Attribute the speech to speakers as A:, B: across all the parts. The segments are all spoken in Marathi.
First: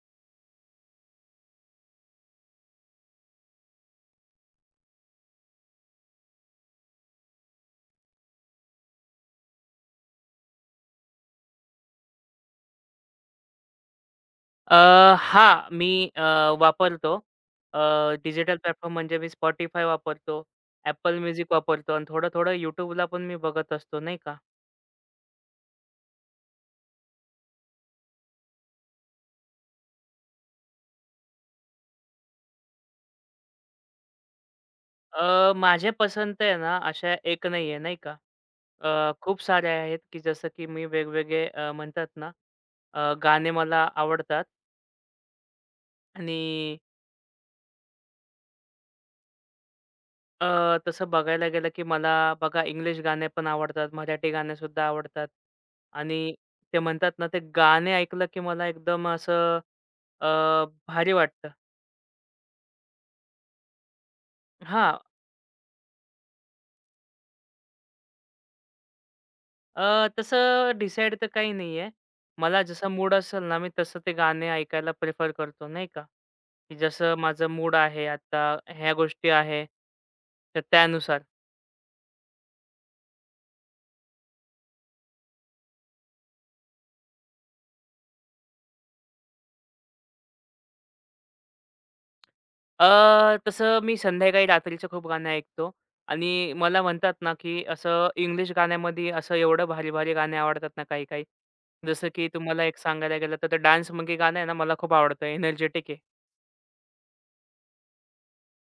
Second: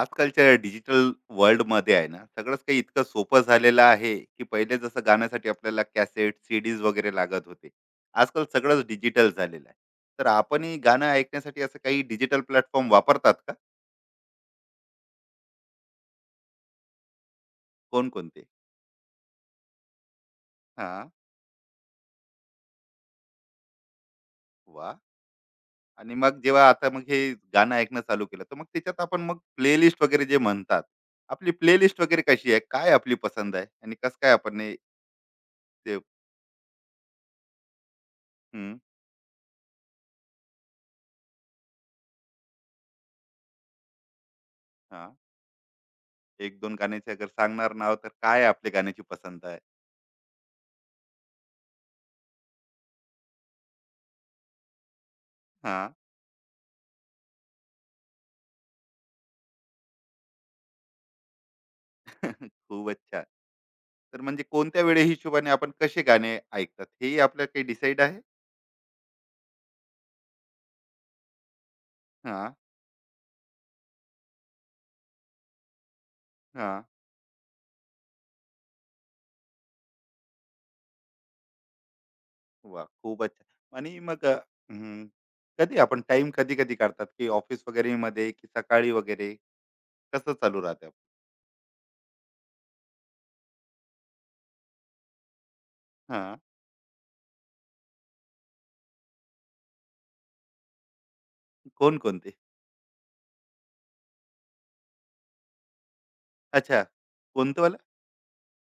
A: आजकालच्या डिजिटल वर्ल्डमध्ये आहे ना, सगळंच काही इतकं सोपं झालेलं आहे की पहिले जसं गाण्यासाठी आपल्याला कॅसेट, सीडीज वगैरे लागत होते, आजकाल सगळंच डिजिटल झालेलं आहे. तर आपणही गाणं ऐकण्यासाठी असं काही डिजिटल प्लॅटफॉर्म वापरतात का?
B: अ, हां, मी अ, वापरतो.
A: कोणकोणते?
B: डिजिटल प्लॅटफॉर्म म्हणजे मी Spotify वापरतो,
A: हा.
B: Apple Music वापरतो आणि थोडं-थोडं YouTubeला पण मी बघत असतो, नाही का.
A: वा. आणि मग जेव्हा आता मग हे गाणं ऐकणं चालू केलं, तर मग त्याच्यात आपण मग प्लेलिस्ट वगैरे जे म्हणतात, आपली प्लेलिस्ट वगैरे कशी आहे, काय आपली पसंद आहे आणि कसं काय आपण
B: माझ्या
A: ते.
B: पसंत आहे ना, अशा एक नाही आहे, नाही का.
A: हम्म.
B: खूप साऱ्या आहेत, की जसं की मी वेगवेगळे म्हणतात ना, गाणे मला आवडतात
A: हा.
B: आणि
A: एक दोन गाण्याचे अगर सांगणार नाव, तर काय आपल्या गाण्याची पसंत आहे?
B: तसं बघायला गेलं, की मला बघा इंग्लिश गाणे पण आवडतात, मराठी गाणेसुद्धा आवडतात
A: हां.
B: आणि ते म्हणतात ना, ते गाणे ऐकलं, की मला एकदम असं अ, भारी वाटतं.
A: खूपच छान. तर म्हणजे कोणत्या
B: हां,
A: वेळे हिशोबाने आपण कसे गाणे ऐकतात, हेही आपलं काही डिसाईड आहे?
B: तसं डिसाईड तर काही नाहीये.
A: हां,
B: मला जसा मूड असेल ना, मी तसं ते गाणे ऐकायला प्रिफर करतो, नाही का, की
A: हां.
B: जसं माझं मूड आहे आता, ह्या गोष्टी आहे, तर त्यानुसार.
A: वाह! खूपच छान. आणि मग हं, कधी आपण टाइम कधी-कधी काढतात की ऑफिस वगैरेमध्ये की सकाळी वगैरे कसं चालू राहतं?
B: तसं मी संध्याकाळी रात्रीचं खूप गाणं ऐकतो
A: हां.
B: आणि मला म्हणतात ना, की असं इंग्लिश गाण्यामध्ये असं एवढं भारी-भारी गाणे आवडतात ना काही-काही. जसं की
A: कोणकोणते?
B: तुम्हाला एक सांगायला गेलं तर ते डान्स मंकी गाणं आहे ना, मला खूप आवडतं. एनर्जेटिक आहे.
A: अच्छा. कोणतं वालं?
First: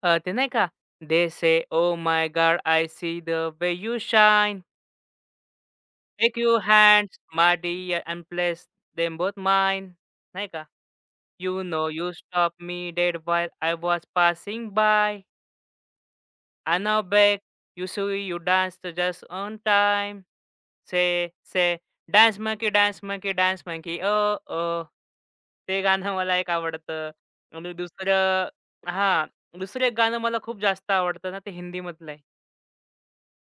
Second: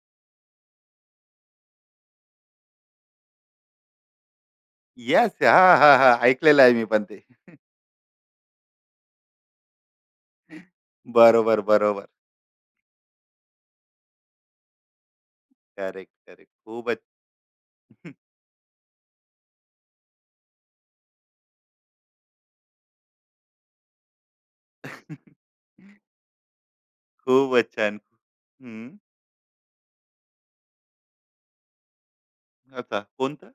B: ते नाही का? दे से oh my God I see the way you shine.
A: Yes. हां, हां, हां.
B: टेक
A: ऐकलेलं
B: युअर
A: आहे मी पण ते.
B: Hands my dear and place them both mine. नाही का?
A: बरोबर,
B: यू नो
A: बरोबर.
B: You stop me dead while I was passing by.
A: Correct, correct.
B: आना
A: खूपच.
B: बैक, यूशुवी, यूदांस तो जस अन टाइम, से, से, dance monkey, dance monkey, dance monkey, ओ, ओ, ओ, ते गानन मला है कावड़ता,
A: खूपच
B: ते
A: छान.
B: दूसरे,
A: हं.
B: अहा, दूसरे गानन मला खुब जासतावड़ता ना, ते हिंदी मतले,
A: अच्छा. कोणतं?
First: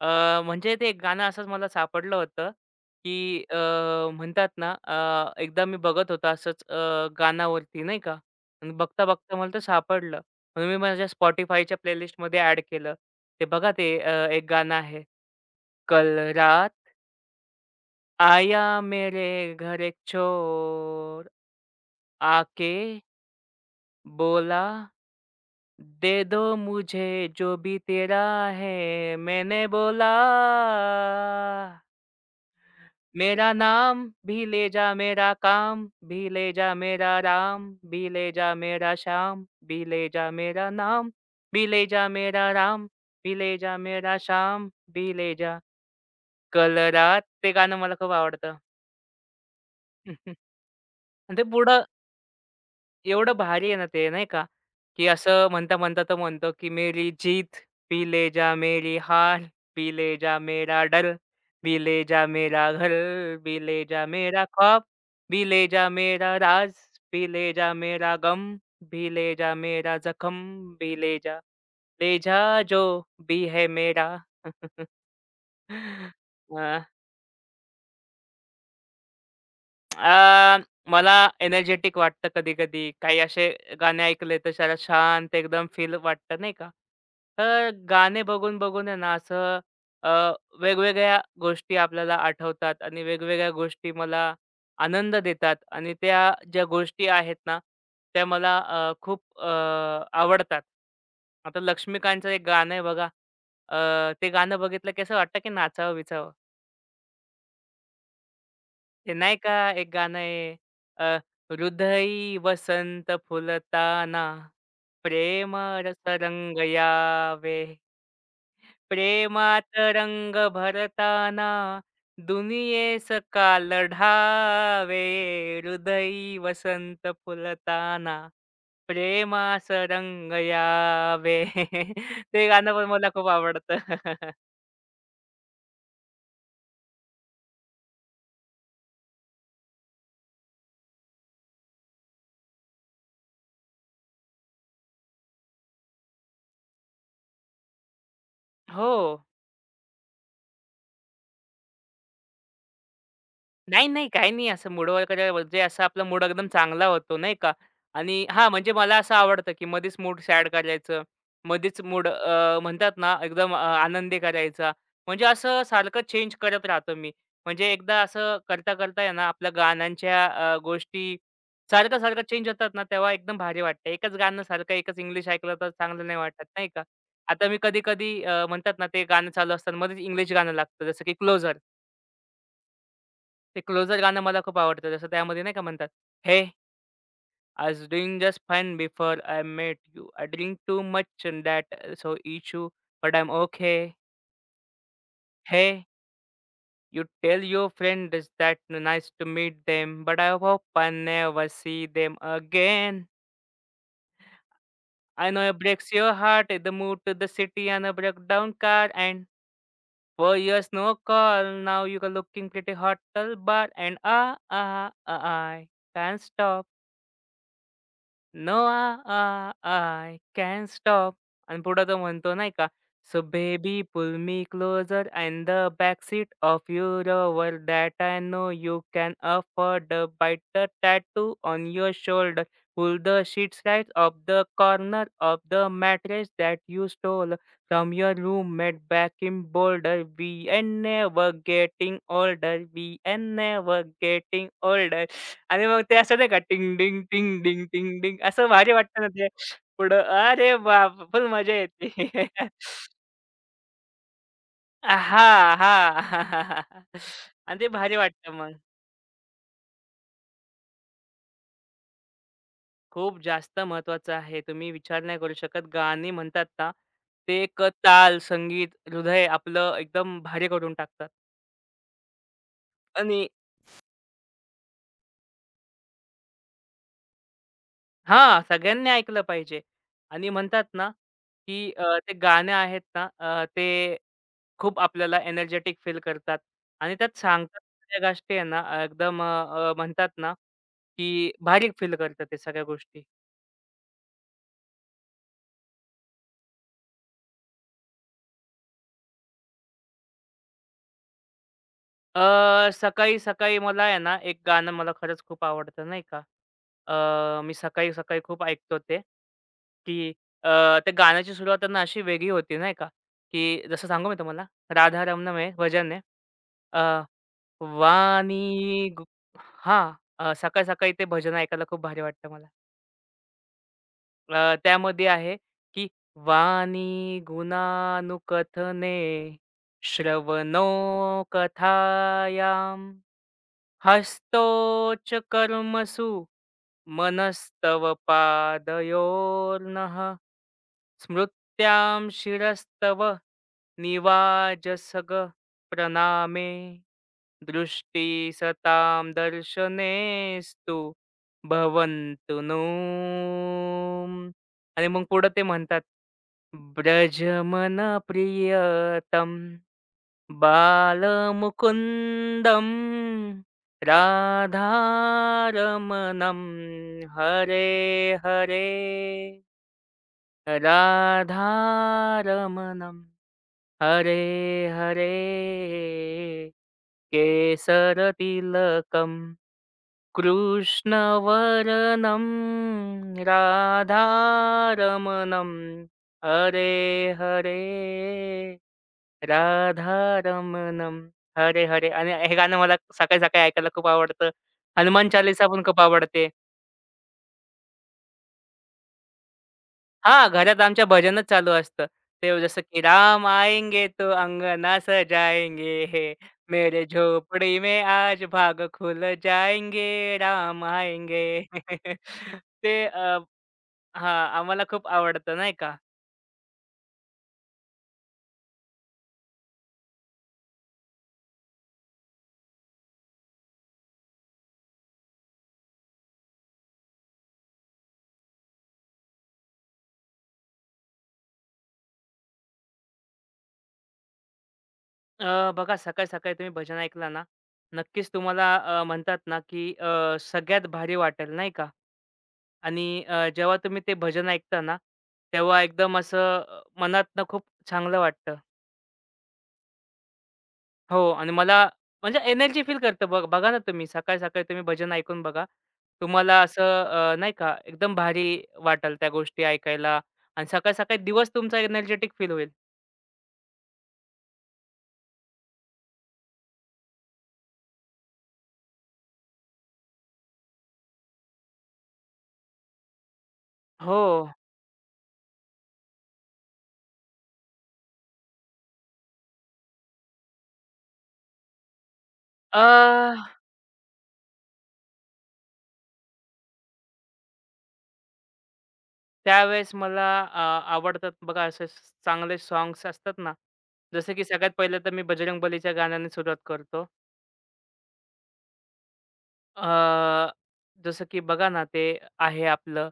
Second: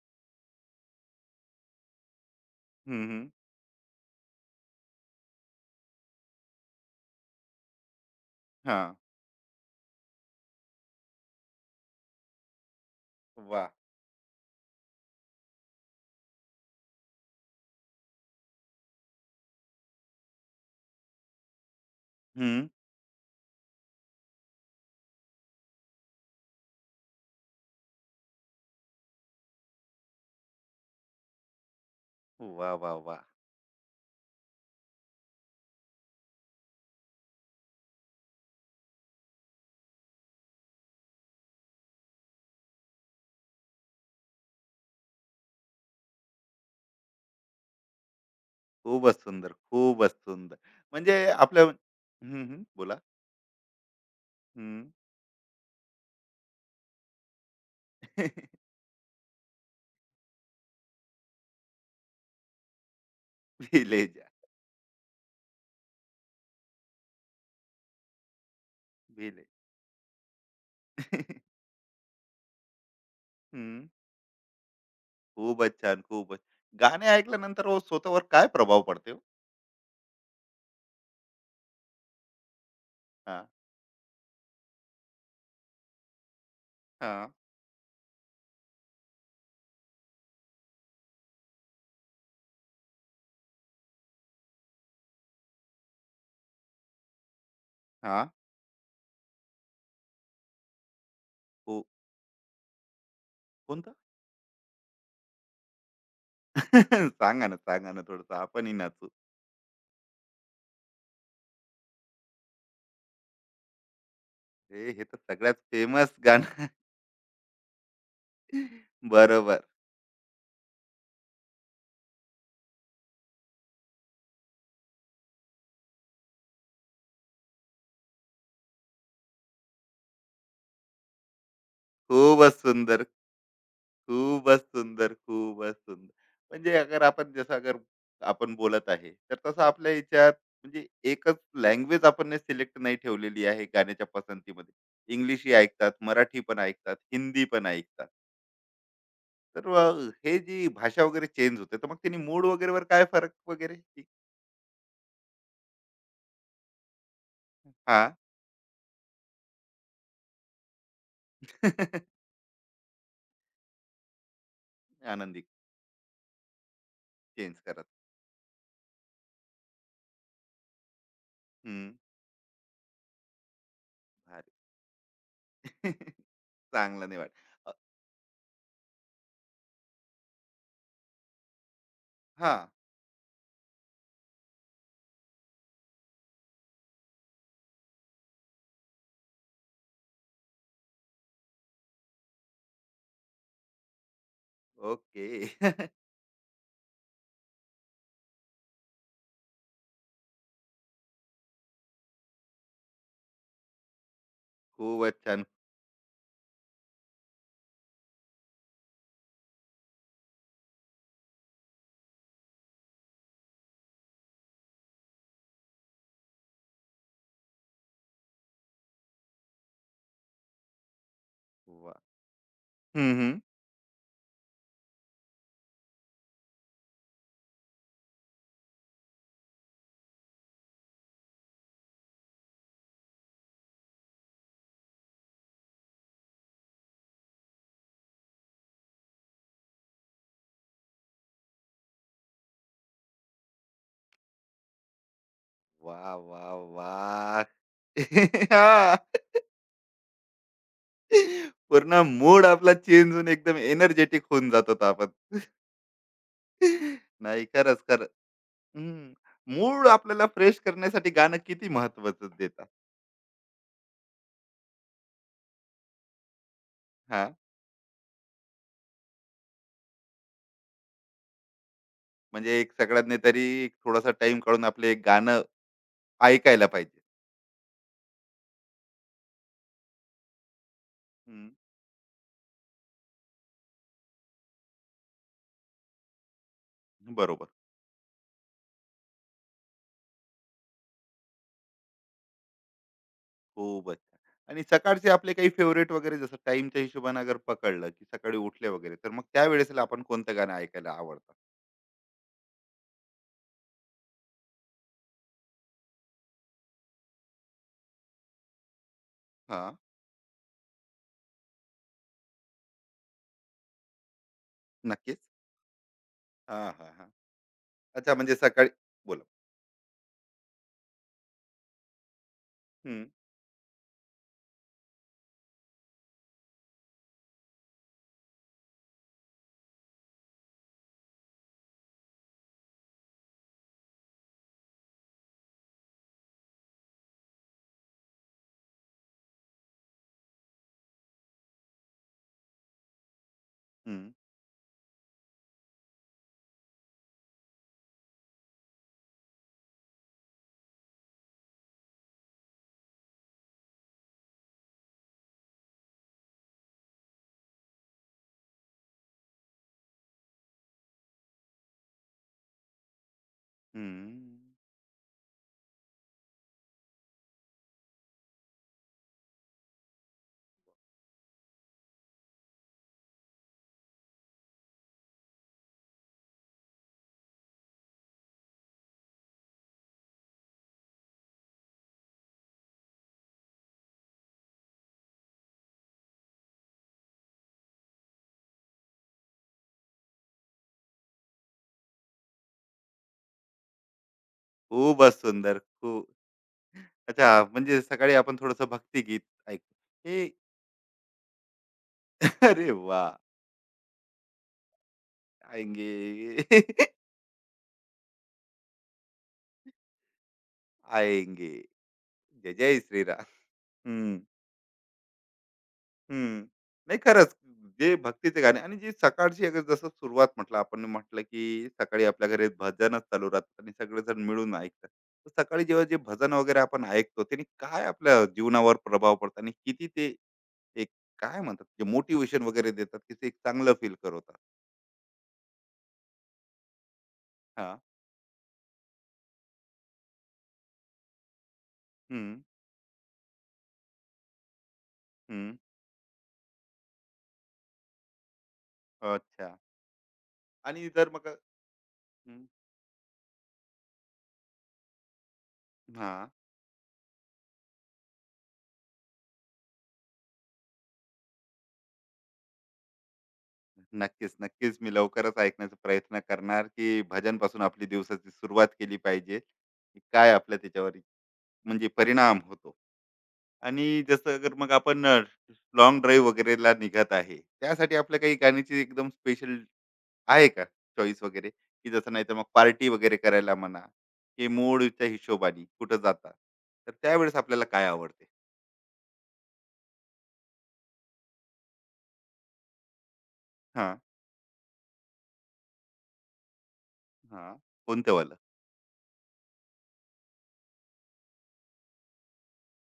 B: म्हणजे ते एक गाणं असंच मला सापडलं होतं,
A: हं, हं.
B: की म्हणतात ना एकदा मी बघत होतो असंच गाण्यावरती नाही का आणि
A: हा,
B: बघता-बघता मला ते सापडलं. म्हणून मी माझ्या Spotifyच्या प्लेलिस्टमध्ये ॲड केलं. ते
A: वा,
B: बघा ते एक गाणं आहे. कल रात आया मेरे घर एक चोर,
A: हं.
B: आके बोला दे दो मुझे जो भी तेरा है, मैंने बोला
A: वा, वाह, वाह!
B: मेरा नाम भी ले जा मेरा काम भी ले जा मेरा राम भी ले जा मेरा श्याम भी ले जा मेरा नाम भी ले जा मेरा राम भी ले जा मेरा श्याम भी ले जा कल रात ते गाणं मला खूप आवडतं
A: खूपच सुंदर, खूपच सुंदर. म्हणजे
B: आणि ते
A: आपल्या हं,
B: पुढं
A: हं. बोला.
B: एवढं भारी आहे ना ते नाही का,
A: हं.
B: की असं म्हणता-म्हणता तो म्हणतो, की "मेरी जीत पी ले जा, मेरी हार पी ले जा, मेरा डर पी ले जा, मेरा घर पी ले जा,
A: भिलेजा,
B: मेरा ख्वाब पी ले जा, मेरा राज पी ले जा, मेरा गम पी ले
A: भिले.
B: जा, मेरा जखम पी ले जा, ले जा जो भी है
A: हं.
B: मेरा."
A: खूपच छान, खूपच.
B: अ.
A: गाणे ऐकल्यानंतर हो स्वतःवर काय प्रभाव पडते हो?
B: अ, मला एनर्जेटिक वाटतं कधी-कधी. काही
A: हा,
B: असे गाणे ऐकले तर जरा शांत एकदम फील वाटतं नाही का?
A: हां,
B: तर गाणे बघून-बघून आहे ना असं अ, वेगवेगळ्या गोष्टी आपल्याला आठवतात आणि वेगवेगळ्या गोष्टी मला आनंद देतात आणि त्या ज्या गोष्टी आहेत ना,
A: हा,
B: त्या मला खूप आवडतात. आता
A: हो.
B: लक्ष्मीकांतचं एक गाणं आहे बघा.
A: कोणतं?
B: ते गाणं बघितलं की असं वाटतं की नाचावं-बिचावं.
A: सांगा ना, सांगा ना, थोडंसं आपणही नाचू.
B: ते नाही का एक गाणं आहे अ, हृदय वसंत फुलताना
A: हे, हे तर सगळ्यात
B: प्रेम रस
A: फेमस गाणं
B: रंग
A: आहे.
B: यावे
A: बरोबर.
B: प्रेमात रंग भरताना दुनियेस काल ढावे हृदय वसंत फुलताना प्रेमास रंग यावे ते
A: खूपच
B: गाणं पण
A: सुंदर.
B: मला खूप आवडतं
A: खूपच सुंदर, खूपच सुंदर. म्हणजे अगर आपण जसं अगर आपण बोलत आहे, तर तसं आपल्या ह्याच्यात म्हणजे एकच लँग्वेज आपण सिलेक्ट नाही ठेवलेली आहे गाण्याच्या पसंतीमध्ये. इंग्लिशही ऐकतात, मराठी पण ऐकतात, हिंदी पण ऐकतात.
B: हो
A: तर मग हे जी भाषा वगैरे चेंज होते, तर मग त्यांनी मूड वगैरेवर काय फरक वगैरे?
B: नाही, नाही. काही नाही असं मूड वगैरे म्हणजे असा आपला मूड एकदम चांगला होतो नाही का
A: हां.
B: आणि हां, म्हणजे मला असं आवडतं, की मध्येच मूड सॅड करायचं. मध्येच मूड म्हणतात ना एकदम आनंदी करायचा. म्हणजे
A: आनंदी
B: असं सारखं चेंज करत राहतो मी.
A: चेंज
B: म्हणजे
A: करत.
B: एकदा असं करता-करता आहे ना आपल्या गाण्यांच्या गोष्टी
A: हं.
B: सारखं-सारखं चेंज होतात ना, तेव्हा एकदम भारी वाटतं. एकच गाणं
A: भारी.
B: सारखं एकच इंग्लिश ऐकलं तर चांगलं नाही वाटत नाही का?
A: चांगलं नाही वाटत.
B: आता मी
A: अ,
B: कधी-कधी म्हणतात ना ते गाणं चालू असताना मध्येच इंग्लिश गाणं लागतं जसं की क्लोजर.
A: हां.
B: ते क्लोजर गाणं मला खूप आवडतं. जसं त्यामध्ये नाही का म्हणतात, "हे I was doing just fine before I met you. I drink too much and that so issue but I am okay.
A: Okay.
B: हे you tail your friend is that nice to meet them but I hope I never see them again.
A: खूपच
B: आय नो
A: छान.
B: It breaks your heart the move to the city on a breakdown car and 4 years no call. Now you R looking pretty hot, टल, बार अँड आह, आह, I can't stop." No a, I can stop आणि पुढं तो
A: वाह!
B: म्हणतो नाही का
A: हं,
B: सो
A: हं.
B: Baby pull me closer and the back seat of your वर that I know you can afford bite the tattoo on your shoulder pull the sheets right of the corner of the mattress that you stole from your room mate back in boulder V N never getting older V N never getting आणि मग ते
A: वा,
B: असं नाही का
A: वा,
B: टिंग डिंग, टिंग
A: वा,
B: डिंग, टिंग डिंग असं भारी
A: हां.
B: वाटतं ना ते पुढं. अरे बाप! फुल मजा
A: पूर्ण
B: येते.
A: मूड आपला चेंज होऊन एकदम एनर्जेटिक होऊन जात होता आपण.
B: हां, हां.
A: नाही
B: आणि ते
A: खरंच,
B: भारी
A: खरंच.
B: वाटतं मग.
A: हं. मूड आपल्याला फ्रेश करण्यासाठी गाणं किती महत्त्वाचं देतात.
B: खूप जास्त महत्त्वाचं आहे. तुम्ही विचार नाही करू शकत. गाणी म्हणतात ना,
A: हां,
B: ते एक ताल, संगीत, हृदय आपलं एकदम भारी करून टाकतात.
A: म्हणजे एक सगळ्यांनी
B: आणि
A: तरी एक थोडासा टाइम काढून आपले एक गाणं ऐकायला पाहिजे.
B: हां, सगळ्यांनी ऐकलं पाहिजे. आणि म्हणतात ना,
A: हं,
B: की ते गाणं आहेत ना, ते खूप आपल्याला एनर्जेटिक फील करतात आणि त्यात
A: बरोबर.
B: सांगतात त्या गोष्टी आहे ना एकदम अ, अ, म्हणतात ना, की भारी फील करतात ते सगळ्या गोष्टी.
A: खूपच छान. आणि सकाळचे आपले काही फेव्हरेट वगैरे जसं टाईमच्या हिशोबाने अगर पकडलं, की सकाळी उठले वगैरे, तर मग त्यावेळेसला आपण कोणतं गाणं ऐकायला आवडतं?
B: सकाळी, सकाळी मला आहे ना, एक गाणं मला खरंच खूप आवडतं नाही का. मी सकाळी, सकाळी खूप ऐकतो ते,
A: हां,
B: की अ, त्या गाण्याची सुरुवात त्यांना अशी वेगळी होती नाही का, की जसं सांगू मी तुम्हाला राधा
A: नक्कीच.
B: रमणं आहे भजन आहे.
A: हां, हां,
B: अ,
A: अच्छा म्हणजे सकाळी
B: वाणी गु
A: बोला.
B: हां, सकाळी, सकाळी ते भजन ऐकायला खूप भारी वाटतं मला.
A: हं,
B: त्यामध्ये आहे, की वाणी गुणानुकथने श्रवणोकथायां कथायाम हस्तोच कर्मसु मनस्तव पादयोर्नः स्मृत्यां शिरस्तव
A: हं,
B: निवाजसग प्रणामे दृष्टि सतां दर्शनेस्तु भवन्तु नो आणि मग पुढं ते म्हणतात ब्रजमन प्रियतम बालमुकुंदम
A: हं.
B: राधारमणम हरे हरे राधारमणम हरे हरे केसरतिलकम कृष्णवरणं राधारमणं हरे हरे राधारमणं हरे हरे आणि हे गाणं मला सकाळी सकाळी ऐकायला खूप आवडतं. हनुमान
A: खूपच
B: चालीसा
A: सुंदर.
B: पण खूप
A: खूप
B: आवडते.
A: अच्छा, म्हणजे सकाळी आपण थोडंसं भक्तिगीत ऐकतो. हे.
B: हां, घरात आमच्या भजनच चालू असतं. ते जसं
A: अरे
B: की
A: वाह!
B: राम आएंगे तो अंगना सजाएंगे, हे
A: आएंगे.
B: मेरे झोपडी में आज भाग खुल जाएंगे, राम आएंगे.
A: आएंगे. जय
B: ते
A: जय श्रीराम. हं,
B: हां, आम्हाला खूप आवडतं नाही का.
A: हं. नाही खरंच जे भक्तीचे गाणे आणि जी सकाळची अगर जसं सुरुवात म्हटलं, आपण म्हटलं की सकाळी आपल्या घरी भजनच चालू राहतं आणि सगळेजण मिळून ऐकतात. तर सकाळी जेव्हा जे भजन वगैरे आपण ऐकतो, त्याने काय आपल्या जीवनावर प्रभाव पडतो आणि किती ते एक काय म्हणतात जे मोटिवेशन वगैरे देतात, की ते एक चांगलं फील करवतात.
B: बघा सकाळी-सकाळी तुम्ही भजन ऐकला ना,
A: हां.
B: नक्कीच तुम्हाला म्हणतात ना, की सगळ्यात भारी वाटेल नाही का.
A: हं,
B: आणि जेव्हा तुम्ही ते भजन ऐकता ना,
A: हं.
B: तेव्हा एकदम असं मनातनं खूप चांगलं वाटतं.
A: अच्छा. आणि जर
B: हो
A: मग
B: आणि मला म्हणजे
A: हं,
B: एनर्जी फील करतं. बघ बघा ना तुम्ही सकाळी-सकाळी तुम्ही भजन ऐकून बघा.
A: हां.
B: तुम्हाला असं नाही का एकदम भारी वाटेल त्या गोष्टी ऐकायला आणि सकाळी-सकाळी दिवस तुमचा एनर्जेटिक फील होईल.
A: नक्कीच, नक्कीच. मी लवकरच ऐकण्याचा प्रयत्न करणार, की भजनपासून आपली दिवसाची सुरुवात केली पाहिजे. की काय आपल्या त्याच्यावर म्हणजे परिणाम होतो.
B: हो.
A: आणि जसं जर मग आपण ड्राईव्ह वगैरेला निघत आहे. त्यासाठी आपल्या काही गाण्याची एकदम स्पेशल आहे का चॉईस वगैरे? की जसं नाही तर मग
B: अ
A: पार्टी वगैरे करायला म्हणा, की मूडच्या हिशोबाने कुठं जाता. तर त्यावेळेस आपल्याला काय आवडते?
B: त्यावेळेस मला आवडतात बघा असे चांगले सॉन्ग्स असतात ना,
A: हां,
B: जसं की सगळ्यात पहिलं तर मी बजरंग बलीच्या गाण्याने सुरुवात करतो.
A: हां. कोणतं वालं?
B: अ, जसं की बघा ना, ते आहे आपलं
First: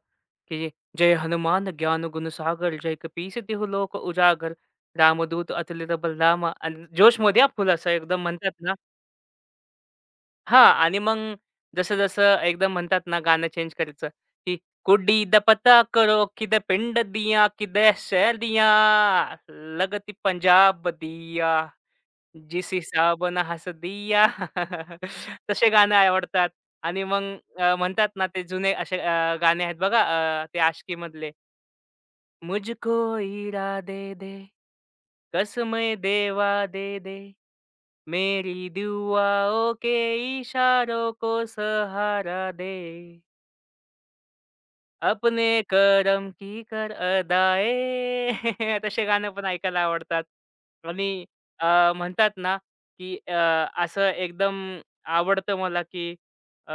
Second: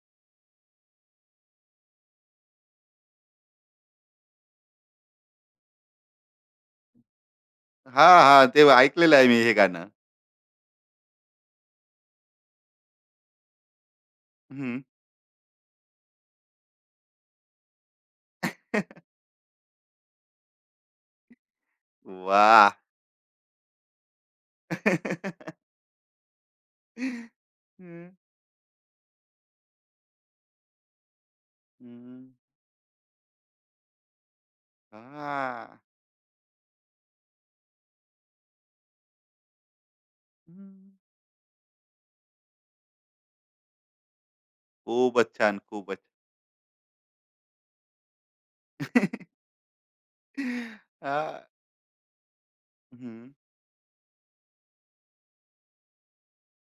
B: की जय हनुमान ज्ञान गुण सागर, जय कपीस तिहू लोक उजागर, रामदूत अतुलित बलरामा आणि जोशमध्ये हा फुल असं
A: हां,
B: एकदम
A: हां. ते
B: म्हणतात
A: ऐकलेलं आहे मी हे गाणं.
B: हां. आणि मग जसं-जसं एकदम म्हणतात ना गाणं चेंज करायचं, की
A: हं.
B: कुडी दा पता करो किधर पिंड दियाँ, किधर शहर दिया, लगती पंजाब दियाँ,
A: वाह!
B: जिस हिसाब ना हस दियाँ. तसे गाणं आवडतात. आणि मग म्हणतात
A: हं,
B: ना ते जुने असे गाणे आहेत बघा ते आशिकीमधले.
A: हं.
B: मुझको इरा दे दे,
A: हां.
B: कसमें देवा दे दे. मेरी दुआओं के
A: हं.
B: इशारों को सहारा दे
A: खूपच
B: अपने
A: छान, खूपच.
B: करम की कर अदाए तसे गाणं पण ऐकायला आवडतात आणि
A: हां.
B: म्हणतात ना की
A: हं.
B: असं एकदम आवडतं मला की अ,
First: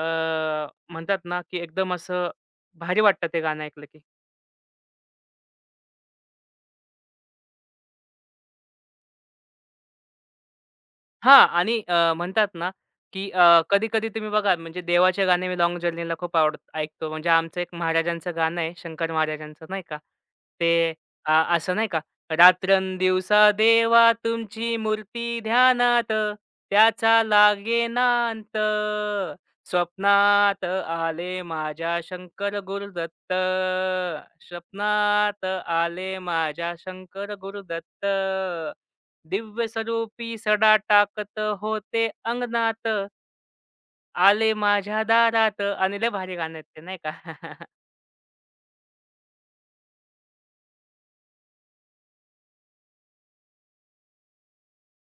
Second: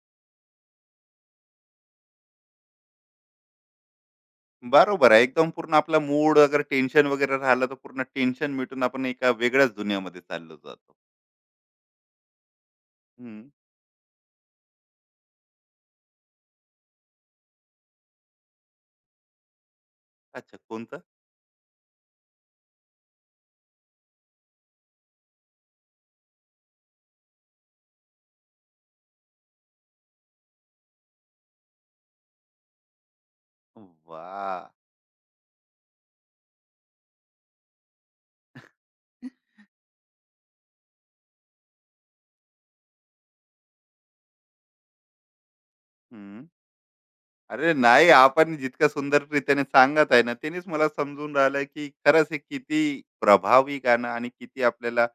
B: म्हणतात ना की एकदम असं भारी वाटतं ते गाणं ऐकलं की
A: बरोबर आहे. एकदम पूर्ण आपला मूड अगर टेन्शन वगैरे राहिलं, तर पूर्ण टेन्शन मिटून आपण एका वेगळ्याच दुनियामध्ये चाललो जातो.
B: हां आणि म्हणतात ना, की कधी-कधी तुम्ही बघा म्हणजे देवाचे गाणे मी लाँग जर्नीला खूप आवड ऐकतो. म्हणजे आमचं एक महाराजांचं गाणं आहे, शंकर महाराजांचं नाही का.
A: अच्छा,
B: ते
A: कोणतं?
B: असं नाही का, "रात्रंदिवसा देवा तुमची मूर्ती ध्यानात, त्याचा लागेना अंत. स्वप्नात आले माझ्या शंकर गुरुदत्त,
A: वाह!
B: स्वप्नात आले माझ्या शंकर गुरुदत्त." दिव्य स्वरूपी सडा टाकत होते अंगणात, आले माझ्या दारात आणि लय भारी
A: हं.
B: गाणं आहे ते नाही का?
A: अरे नाही, आपण जितक्या सुंदररीत्याने सांगत आहे ना, त्यानेच मला समजून राहिलं की खरंच हे किती प्रभावी गाणं आणि किती आपल्याला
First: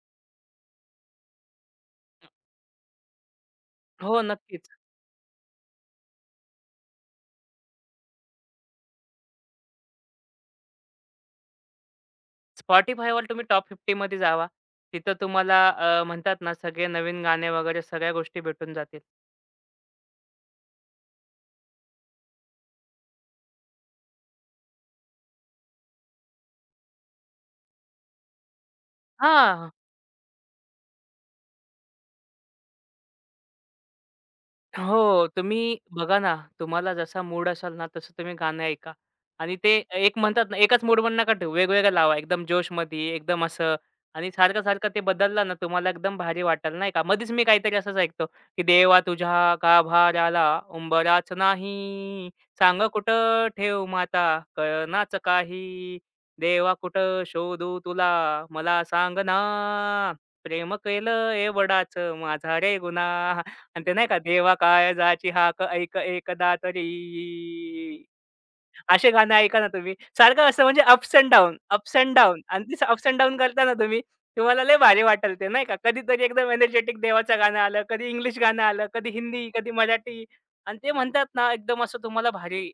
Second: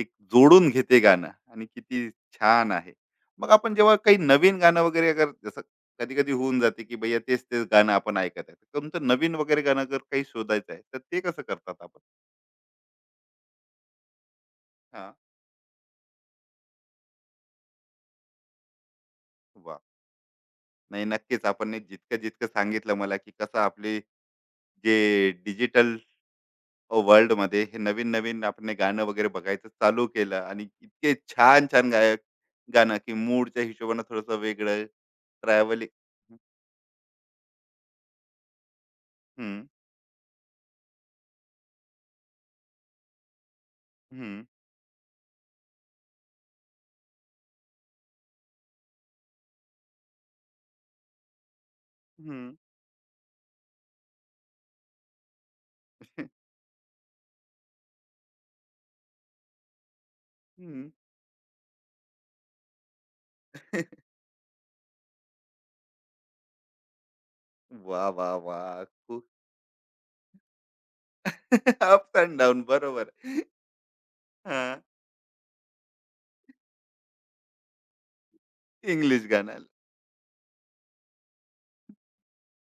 A: एक जोडून घेते गाणं आणि किती छान आहे. मग आपण जेव्हा काही
B: हो,
A: नवीन
B: नक्कीच.
A: गाणं वगैरे अगर जसं कधी-कधी होऊन जाते की भैया तेच-तेच गाणं आपण ऐकत आहे. तर तुमचं नवीन वगैरे गाणं जर काही शोधायचं आहे, तर ते कसं करतात आपण?
B: Spotifyवर तुम्ही टॉप 50 मध्ये जावा.
A: हां,
B: तिथं तुम्हाला म्हणतात ना, सगळे नवीन गाणे वगैरे सगळ्या गोष्टी भेटून जातील.
A: वाह! नाही, नक्कीच आपण हे जितकं-जितकं सांगितलं मला की कसं आपले जे डिजिटल वर्ल्डमध्ये हे नवीन-नवीन आपण हे गाणं वगैरे बघायचं
B: हां.
A: चालू केलं आणि इतके छान-छान गायक गाणं, की मूडच्या हिशोबानं थोडंसं वेगळं
B: हो, तुम्ही
A: ट्रॅव्हलिंग
B: बघा ना, तुम्हाला जसा मूड असेल ना, तसं तुम्ही गाणं ऐका
A: हं,
B: आणि ते एक म्हणतात ना, एकाच मूडवर नका ठेवू, वेगवेगळं लावा. एकदम जोशमध्ये, एकदम असं आणि
A: हं,
B: सारखं-सारखं ते बदललं ना, तुम्हाला एकदम भारी वाटेल, नाही का? मध्येच मी काहीतरी असंच ऐकतो, की "देवा तुझ्या गाभाराला उंबराच नाही,
A: हं,
B: सांग कुठं ठेवू माता कळेनाच काही, देवा कुठं शोधू तुला मला सांग ना, प्रेम
A: हं.
B: केलं एवढाच माझा रे गुन्हा." आणि ते नाही का देवा काळजाची हाक ऐक एकदा तरी.
A: वा वा वाह!
B: असे
A: खूप
B: गाणं ऐका ना तुम्ही. सारखं असं म्हणजे ups and down, ups and
A: ups end
B: down
A: down
B: आणि ते अप्स
A: बरोबर.
B: अँड डाउन करता ना तुम्ही, तुम्हाला लय
A: हां,
B: भारी वाटेल ते नाही का. कधीतरी एकदम एनर्जेटिक देवाचं गाणं आलं, कधी इंग्लिश गाणं आलं, कधी
A: इंग्लिश
B: हिंदी,
A: गाणं.
B: कधी मराठी आणि ते म्हणतात ना एकदम असं तुम्हाला भारी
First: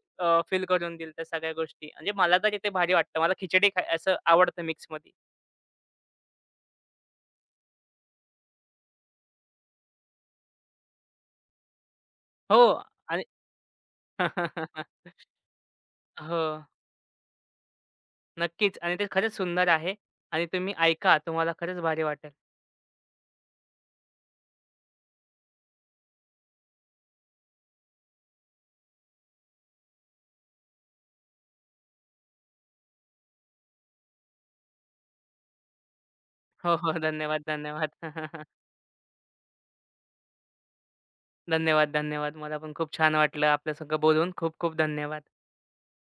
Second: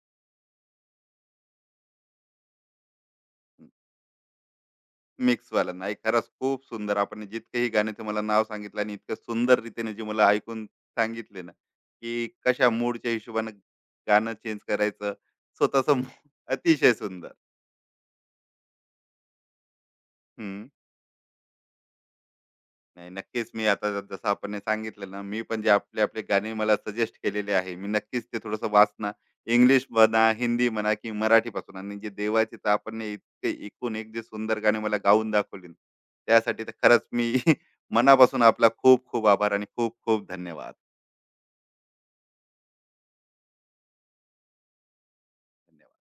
B: फील करून देईल त्या सगळ्या गोष्टी. म्हणजे मला तरी ते भारी वाटतं. मला खिचडी खाय असं आवडतं मिक्समध्ये.
A: मिक्स मिक्सवाला नाही, खरंच खूप सुंदर आपण जितके ही गाण्याचं मला नाव सांगितलं आणि इतकं सुंदर रीतीने जे मला ऐकून सांगितले ना, की
B: हो
A: कशा मूडच्या
B: आणि
A: हिशोबाने गाणं चेंज करायचं स्वतःच.
B: हो.
A: अतिशय सुंदर.
B: नक्कीच आणि ते खरंच सुंदर आहे आणि
A: हम्म.
B: तुम्ही ऐका. तुम्हाला खरंच भारी वाटेल.
A: नाही, नक्कीच मी आता जसं आपण हे सांगितलं ना, मी पण जे आपले आपले गाणे मला सजेस्ट केलेले आहे, मी नक्कीच ते थोडंसं वाचणार, इंग्लिश म्हणा, हिंदी म्हणा की मराठीपासून, आणि जे देवाचे तर आपण हे इतके एकूण एक जे सुंदर गाणे मला गाऊन दाखवले ना, त्यासाठी तर
B: हो, हो.
A: खरंच मी.
B: धन्यवाद, धन्यवाद.
A: मनापासून आपला खूप खूप आभार आणि खूप खूप धन्यवाद.
B: धन्यवाद, धन्यवाद. मला पण खूप छान वाटलं आपल्या संग बोलून. खूप खूप धन्यवाद.
A: धन्यवाद.